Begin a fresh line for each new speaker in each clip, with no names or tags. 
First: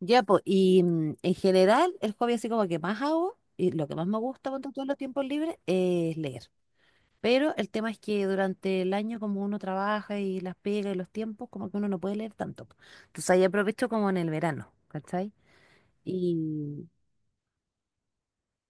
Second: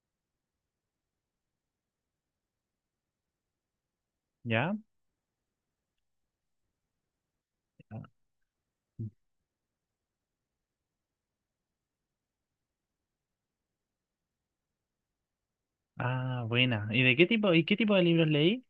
Ya, pues, y en general, el hobby así como que más hago, y lo que más me gusta con
¿Ya?
todos los tiempos libres, es leer. Pero el tema es que durante el año, como uno trabaja y las pegas y los tiempos, como que uno no puede leer tanto. Entonces ahí aprovecho como en el verano, ¿cachai?
Ah,
Y
buena. ¿Y de qué tipo, y qué tipo de libros leí?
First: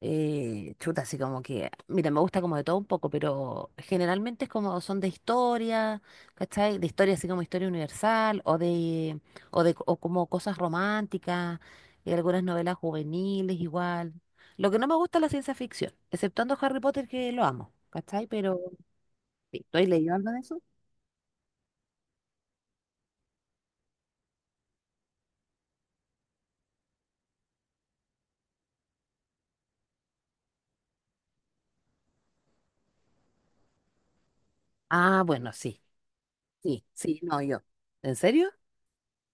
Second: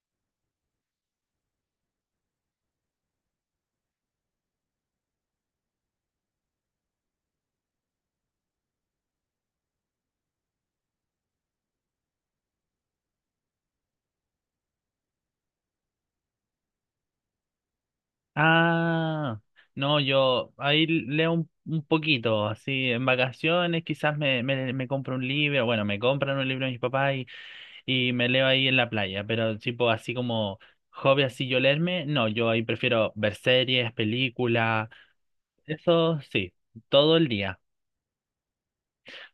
chuta, así como que, mira, me gusta como de todo un poco, pero generalmente es como son de historia, ¿cachai? De historia así como historia universal o de, o como cosas románticas, y algunas novelas juveniles igual. Lo que no me gusta es la ciencia ficción, exceptuando Harry Potter que lo amo, ¿cachai? Pero
Ah,
sí, ¿tú has
no,
leído algo de
yo
eso?
ahí leo un poquito, así, en vacaciones quizás me compro un libro, bueno, me compran un libro mis papás y me leo ahí en la playa, pero tipo así como hobby así yo leerme, no, yo ahí prefiero ver series, películas,
Ah, bueno, sí,
eso sí,
sí,
todo
sí,
el
no,
día,
yo. ¿En serio?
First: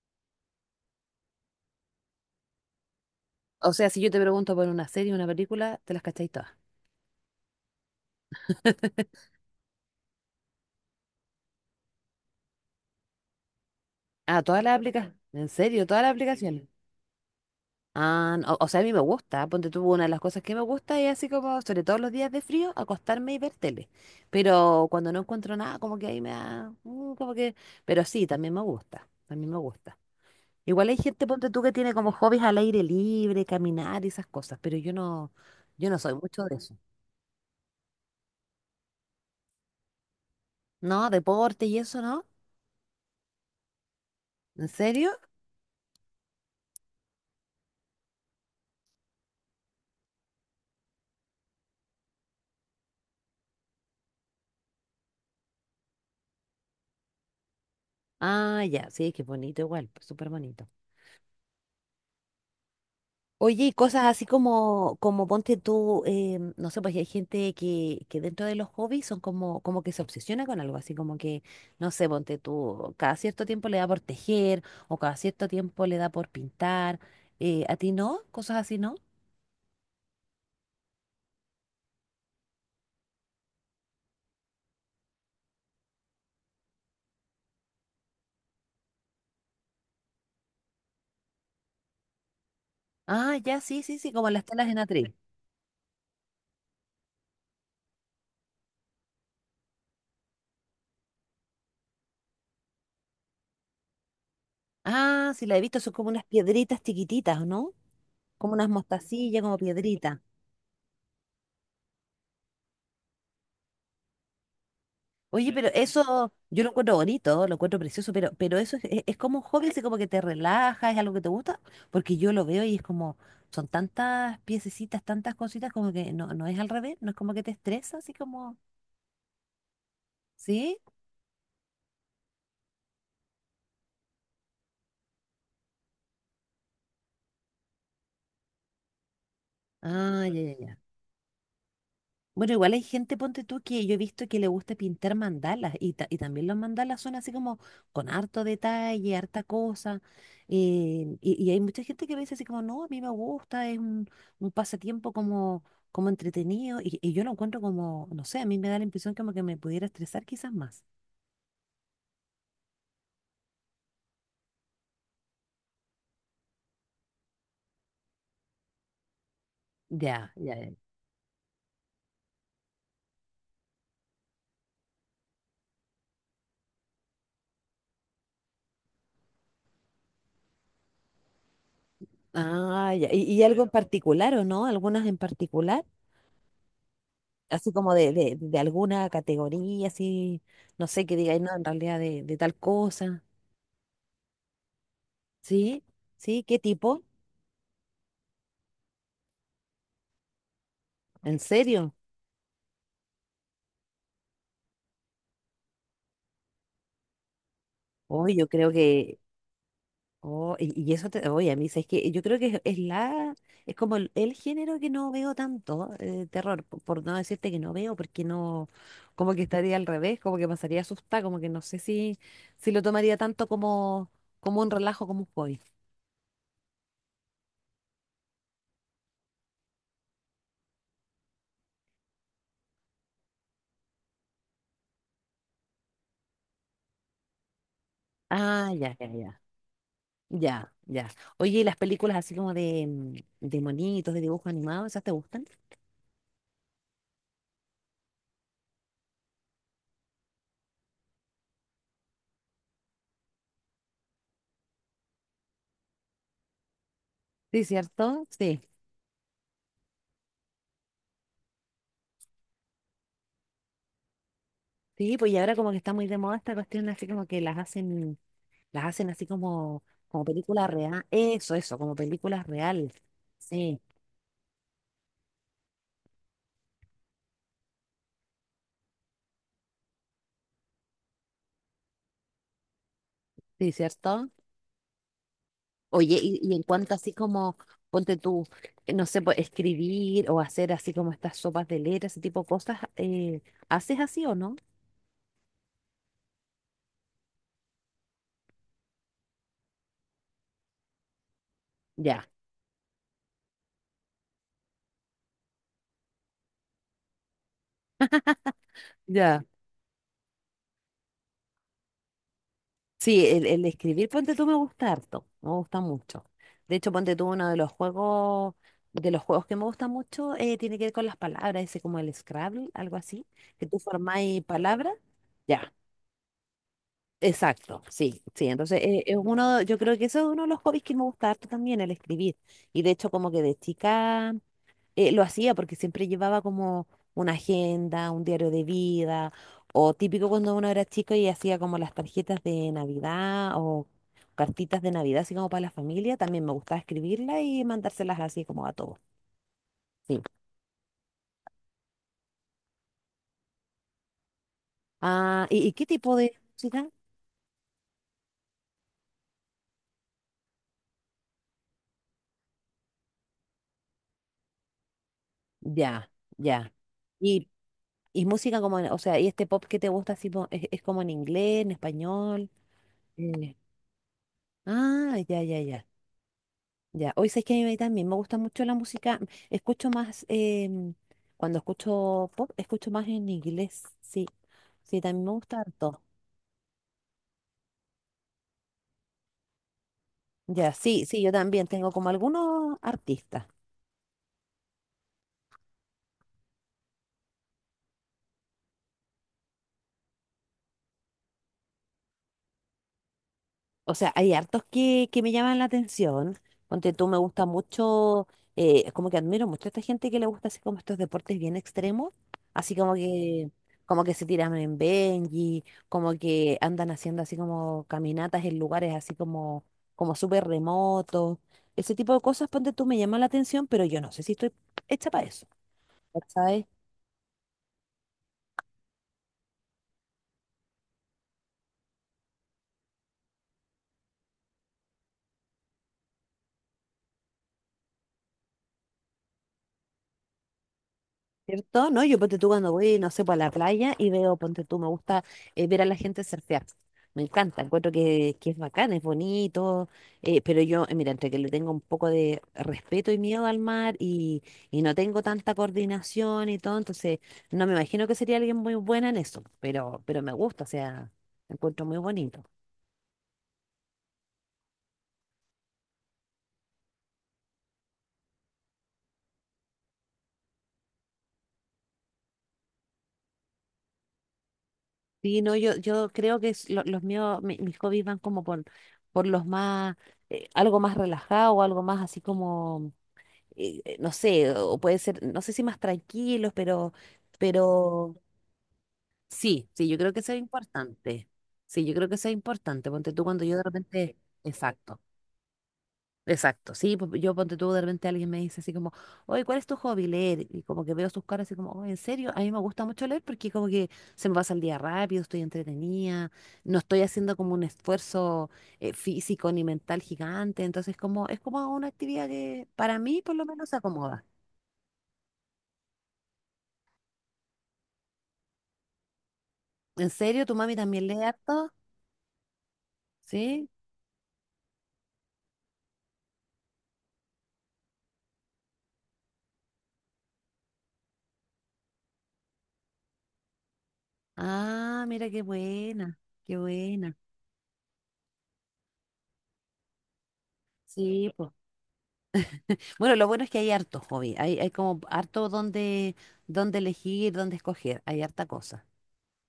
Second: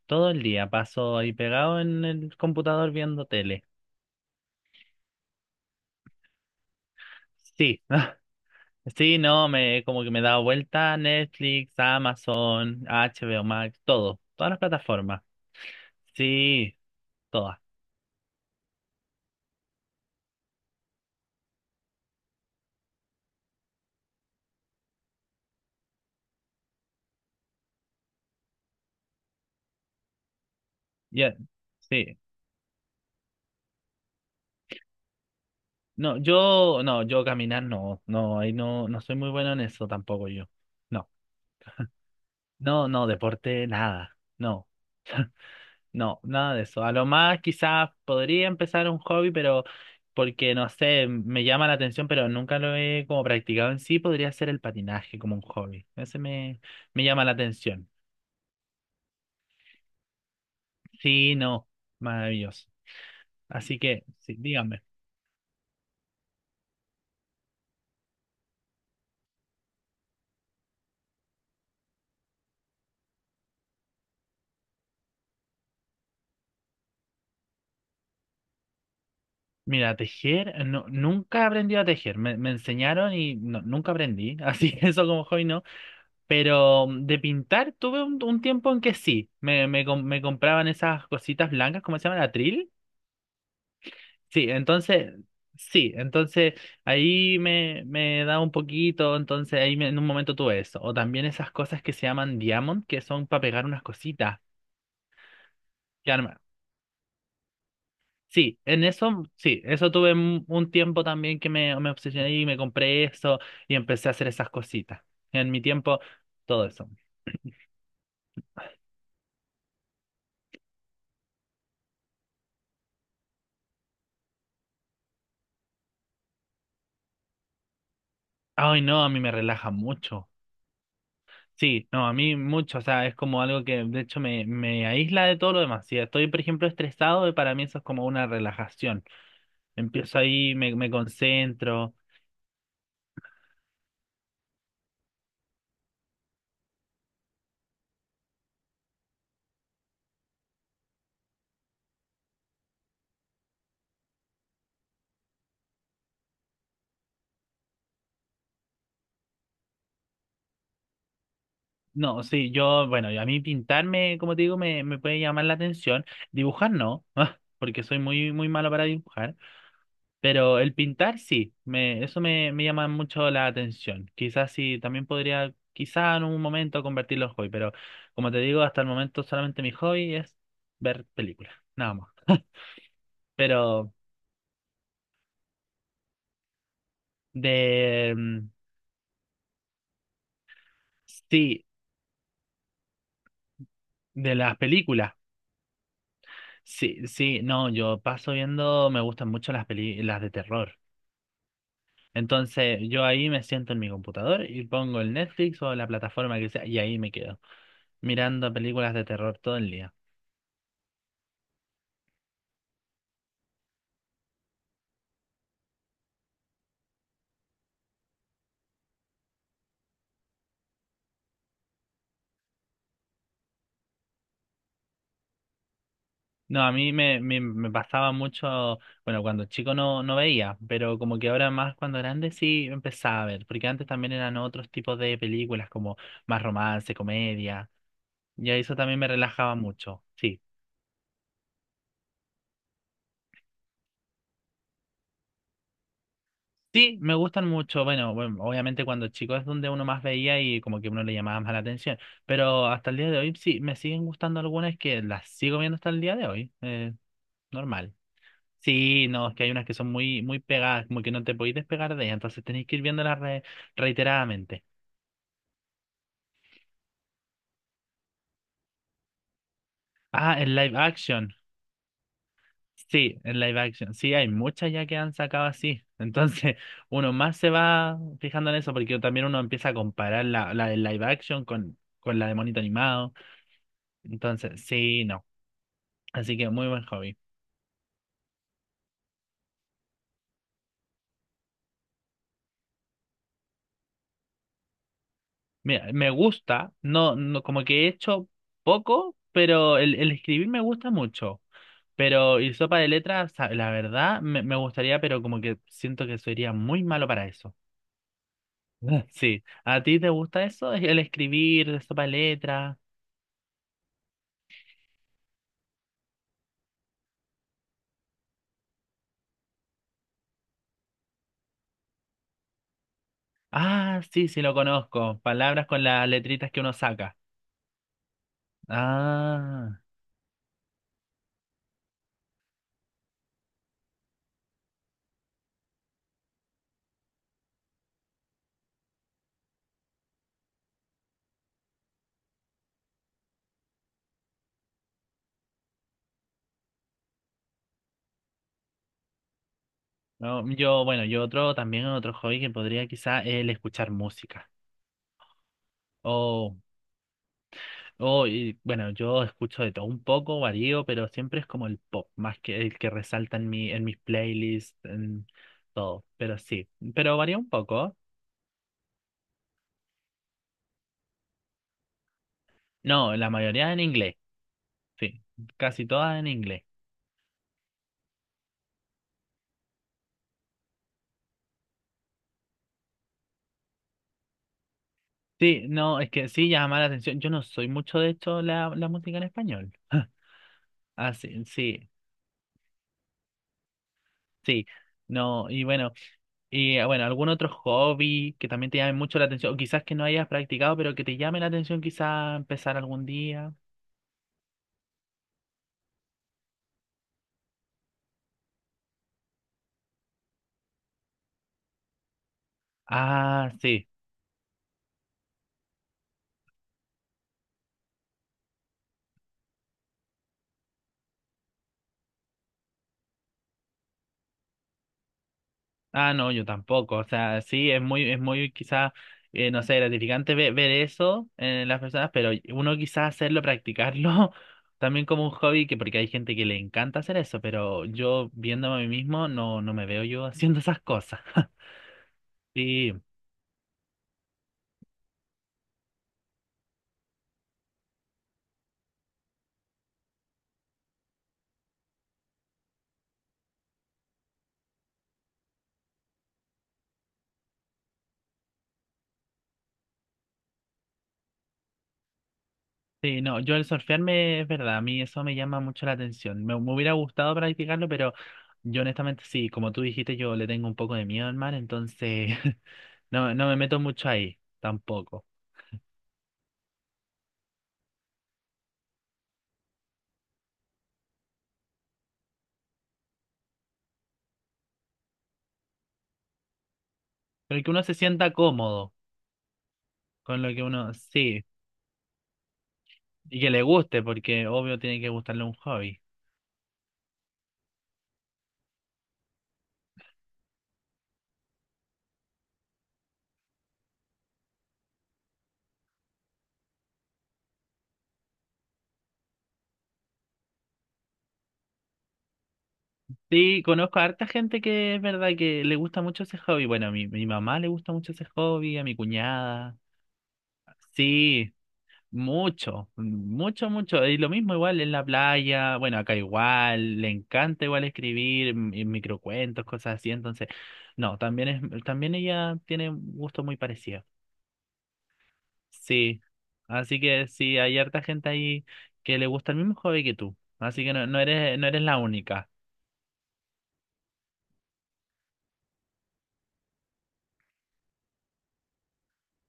todo el día paso ahí pegado en el computador viendo tele.
O sea, si yo te pregunto por una serie, una película, te las cacháis todas.
Sí. Sí, no, me como que me he dado vuelta a Netflix, Amazon HBO Max, todo,
Ah,
todas las
todas las aplicaciones.
plataformas.
¿En serio? ¿Todas las aplicaciones?
Sí, todas.
Ah, no, o sea, a mí me gusta, ponte tú, una de las cosas que me gusta es así como, sobre todo los días de frío, acostarme y ver tele. Pero cuando no encuentro nada, como que ahí me da, como que, pero sí, también me gusta, también me gusta. Igual hay gente,
Ya,
ponte tú, que tiene como
sí.
hobbies al aire libre, caminar y esas cosas, pero yo no, yo no soy
No,
mucho de eso.
yo no, yo caminar no, no, ahí no soy muy bueno en eso tampoco yo. No.
No, deporte y eso, ¿no?
No, no, deporte nada.
¿En
No.
serio?
No, nada de eso. A lo más quizás podría empezar un hobby, pero porque no sé, me llama la atención, pero nunca lo he como practicado en sí, podría ser el patinaje como un hobby. Ese me llama la atención.
Ah, ya, sí, que bonito igual, súper bonito.
Sí, no, maravilloso.
Oye, y
Así
cosas
que,
así
sí, dígame.
como, como ponte tú, no sé, pues hay gente que dentro de los hobbies son como, como que se obsesiona con algo, así como que, no sé, ponte tú, cada cierto tiempo le da por tejer o cada cierto tiempo le da por pintar. ¿A ti no? ¿Cosas así no?
Mira, tejer, no, nunca aprendí a tejer. Me enseñaron y no, nunca aprendí. Así que eso como hobby no. Pero de pintar tuve un tiempo en que sí. Me compraban esas cositas blancas, ¿cómo se llama? ¿Atril?
Ah, ya, sí, sí, sí, como las
Sí,
telas en
entonces,
atril.
sí, entonces ahí me da un poquito. Entonces en un momento tuve eso. O también esas cosas que se llaman diamond, que son para pegar unas cositas.
Ah, sí, la he visto, son como unas piedritas chiquititas, ¿no? Como
Sí,
unas
en eso,
mostacillas, como
sí, eso tuve
piedritas.
un tiempo también que me obsesioné y me compré eso y empecé a hacer esas cositas. En
Oye,
mi
pero
tiempo,
eso yo
todo
lo
eso.
encuentro bonito, lo encuentro precioso, pero eso es como un hobby, así como que te relaja, es algo que te gusta, porque yo lo veo y es como, son tantas piececitas, tantas cositas, como que no, no es al revés, no es como que te estresa, así como,
Ay, no, a mí me relaja mucho.
¿sí?
Sí, no, a mí mucho, o sea, es como algo que de hecho me aísla de todo lo demás. Si estoy, por ejemplo, estresado, para mí eso es como una relajación. Empiezo
Ah, ya, ya,
ahí, me,
ya.
me concentro.
Bueno, igual hay gente, ponte tú, que yo he visto que le gusta pintar mandalas y, ta- y también los mandalas son así como con harto detalle, harta cosa. Y, y hay mucha gente que me dice así como, no, a mí me gusta, es un pasatiempo como, como entretenido y yo lo encuentro como, no sé, a mí me da la impresión como que me pudiera estresar quizás más.
No, sí, yo, bueno, a mí pintarme, como te digo, me puede llamar la atención. Dibujar no, porque soy muy, muy malo para dibujar.
Ya, ya,
Pero
ya.
el pintar sí, me, eso me llama mucho la atención. Quizás sí, también podría, quizás en un momento convertirlo en hobby, pero como te digo, hasta el momento solamente mi hobby es ver películas, nada más.
Ah, ya. Y algo en
Pero
particular o no? ¿Algunas en particular? Así como
de,
de alguna categoría, así, no sé, que digáis, no, en
sí,
realidad de tal cosa.
de las películas,
Sí, sí, ¿qué tipo?
sí, sí, no, yo paso viendo, me gustan mucho las peli, las de terror.
¿En serio?
Entonces yo ahí me siento en mi computador y pongo el Netflix o la plataforma que sea y ahí me quedo
Hoy yo
mirando
creo
películas de
que,
terror todo el día.
oh, y eso te, oye, a mí es que yo creo que es la, es como el género que no veo tanto, terror, po- por no decirte que no veo, porque no, como que estaría al revés, como que pasaría asustada, como que no sé si, si lo tomaría tanto como, como un relajo, como un hobby.
No, a mí me pasaba mucho, bueno, cuando chico no, no veía, pero como que ahora más cuando grande sí empezaba a ver, porque antes también eran otros tipos de películas como más romance, comedia, y
Ah,
eso
ya,
también
ya,
me
ya,
relajaba mucho, sí.
ya, ya. Oye, ¿y las películas así como de, de monitos, de dibujos animados, esas te gustan?
Sí, me gustan mucho, bueno, bueno, obviamente cuando chico es donde uno más veía y como que uno le llamaba más la atención, pero hasta el día de hoy sí, me siguen gustando algunas que las sigo viendo hasta el día de hoy,
Sí,
normal.
¿cierto? Sí.
Sí, no, es que hay unas que son muy, muy pegadas, como que no te podéis despegar de ellas, entonces tenéis que ir viéndolas reiteradamente.
Sí, pues y ahora como que está muy de moda esta cuestión, así como que las hacen así como, como
Ah, en
película
live
real.
action.
Eso, como películas real.
Sí, en live
Sí,
action. Sí, hay muchas ya que han sacado así. Entonces, uno más se va fijando en eso, porque también uno empieza a comparar la, la de live action con la de monito animado.
sí, ¿cierto?
Entonces, sí, no.
Oye,
Así que
y en
muy buen
cuanto así
hobby.
como, ponte tú, no sé, pues, escribir o hacer así como estas sopas de letras, ese tipo de cosas, ¿haces así o no?
Mira, me gusta, no, no, como que he hecho poco, pero el escribir me gusta mucho.
Ya,
Pero y sopa de letras, la verdad, me gustaría, pero como que siento que sería muy malo para eso. Sí,
ya.
¿a ti te gusta eso? El escribir, sopa de letras.
Sí, el escribir ponte tú me gusta harto, me gusta mucho. De hecho, ponte tú uno de los juegos que me gusta mucho tiene que ver con las palabras, ese como el Scrabble, algo así, que tú
Ah, sí,
formáis
sí, lo
palabras.
conozco. Palabras
Ya,
con las letritas que uno saca.
exacto, sí, sí. Entonces, es uno, yo
Ah,
creo que eso es uno de los hobbies que me gusta harto también, el escribir. Y de hecho, como que de chica lo hacía porque siempre llevaba como una agenda, un diario de vida, o típico cuando uno era chico y hacía como las tarjetas de Navidad o cartitas de Navidad, así como para la familia, también me gustaba escribirlas y mandárselas así como a todos. Sí.
no, yo, bueno, yo otro, también otro hobby que podría quizá el escuchar música.
Ah, y qué tipo de
Oh,
música?
Oh, y, bueno, yo escucho de todo un poco, varío, pero siempre es como el pop, más que el que resalta en mi, en mis playlists, en todo.
Ya,
Pero sí,
ya.
pero varía
Y,
un poco.
y música como, en- o sea, ¿y este pop que te gusta así, po- es como en inglés, en español?
No, la
Eh,
mayoría en inglés,
Ah,
sí,
ya, ya,
casi
ya.
todas en inglés.
Ya, hoy sabes que a mí también me gusta mucho la música. Escucho más, cuando escucho pop, escucho más en inglés. Sí, sí, también me gusta
Sí,
harto.
no, es que sí llama la atención. Yo no soy mucho de hecho la, la música en español.
Ya, sí,
Ah,
sí, yo
sí,
también
sí,
tengo como algunos artistas.
sí. No, y bueno, y ah, bueno, algún otro hobby que también te llame mucho la atención, o quizás que no hayas practicado, pero que te llame la atención quizás empezar algún día.
O sea, hay hartos que me llaman la atención. Ponte tú, me gusta mucho, como que admiro mucho a esta gente que le gusta así como estos deportes bien extremos, así
Ah, sí.
como que se tiran en Benji, como que andan haciendo así como caminatas en lugares así como, como súper remotos. Ese tipo de cosas, ponte tú, me llama la atención, pero yo no sé si estoy hecha para eso,
Ah, no, yo
¿cachai?
tampoco. O sea, sí, es muy quizás, no sé, gratificante ver, eso en las personas, pero uno quizás hacerlo, practicarlo también como un hobby, que porque hay gente que le encanta hacer eso, pero yo viéndome a mí mismo no, no me veo yo haciendo esas cosas.
¿Cierto? ¿No? Yo ponte tú cuando
Sí,
voy, no sé, pues a la playa y veo, ponte tú, me gusta ver a la gente surfear. Me encanta, encuentro que es bacán, es bonito, pero yo, mira, entre que le tengo un poco de respeto y miedo al mar y no tengo tanta coordinación y todo, entonces no me imagino que sería alguien muy buena en eso, pero me gusta, o sea, lo encuentro muy bonito.
sí, no, yo el surfearme es verdad, a mí eso me llama mucho la atención. Me hubiera gustado practicarlo, pero yo honestamente sí, como tú dijiste, yo le tengo un poco de miedo al mar, entonces no, no me meto mucho ahí, tampoco.
Sí, no, yo creo que es lo- los míos, mi- mis hobbies van como por los más, algo más relajado, algo más así como no sé, o puede ser, no sé si más tranquilos,
Pero que uno se
pero
sienta cómodo
sí, sí, yo creo que eso es
con lo que uno,
importante.
sí,
Sí, yo creo que eso es importante. Ponte tú
y
cuando
que
yo de
le guste,
repente,
porque obvio tiene
exacto,
que gustarle un hobby.
exacto, sí, pues, yo ponte tú de repente alguien me dice así como, oye, ¿cuál es tu hobby? Leer. Y como que veo sus caras así como, oye, ¿en serio? A mí me gusta mucho leer porque como que se me pasa el día rápido, estoy entretenida, no estoy haciendo como un esfuerzo físico ni mental gigante, entonces como, es como una actividad que para mí por lo
Sí,
menos se
conozco a
acomoda.
harta gente que es verdad que le gusta mucho ese hobby. Bueno, a mi mamá le gusta mucho ese hobby, a mi cuñada.
¿En serio? ¿Tu mami también lee
Sí,
harto?
mucho,
¿Sí?
mucho, mucho. Y lo mismo igual en la playa, bueno, acá igual, le encanta igual escribir y microcuentos, cosas así. Entonces, no, también es, también ella tiene un gusto muy parecido.
Ah, mira qué buena,
Sí,
qué
así
buena.
que sí, hay harta gente ahí que le gusta el mismo hobby que tú, así que no, no
Sí, pues.
eres, no eres la única.
Bueno, lo bueno es que hay harto hobby, hay como harto donde, donde elegir, donde escoger, hay harta cosa.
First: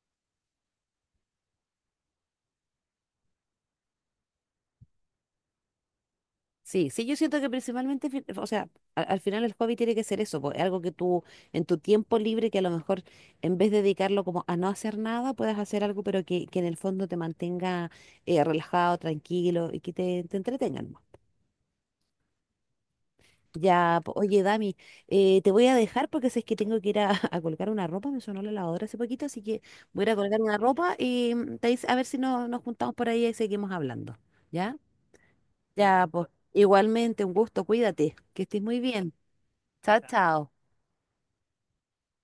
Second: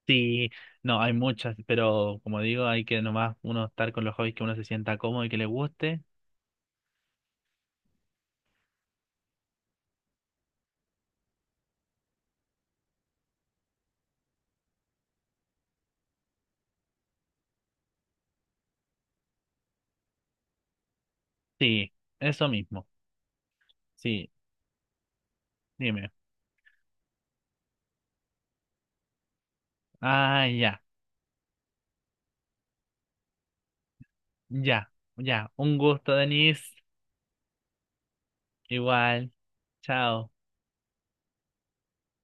Sí, no, hay muchas, pero como digo, hay que nomás uno estar con los hobbies que uno se sienta cómodo y que le guste.
Sí, sí, yo siento que principalmente, fi- o sea, a- al, final el hobby tiene que ser eso, pues, algo que tú en tu tiempo libre, que a lo mejor en vez de dedicarlo como a no hacer nada, puedas hacer algo, pero que en el fondo te mantenga relajado, tranquilo y que te entretengan.
Sí, eso mismo,
Ya, po-
sí,
oye, Dami, te voy a dejar
dime.
porque sé que tengo que ir a, a colgar una ropa, me sonó la lavadora hace poquito, así que voy a ir a colgar
Ah,
una
ya,
ropa y te dice- a ver si no, nos juntamos por ahí y seguimos hablando. ¿Ya?
ya, ya, un
Ya,
gusto,
pues
Denise,
igualmente, un gusto, cuídate, que estés muy bien.
igual,
Chao,
chao.
chao.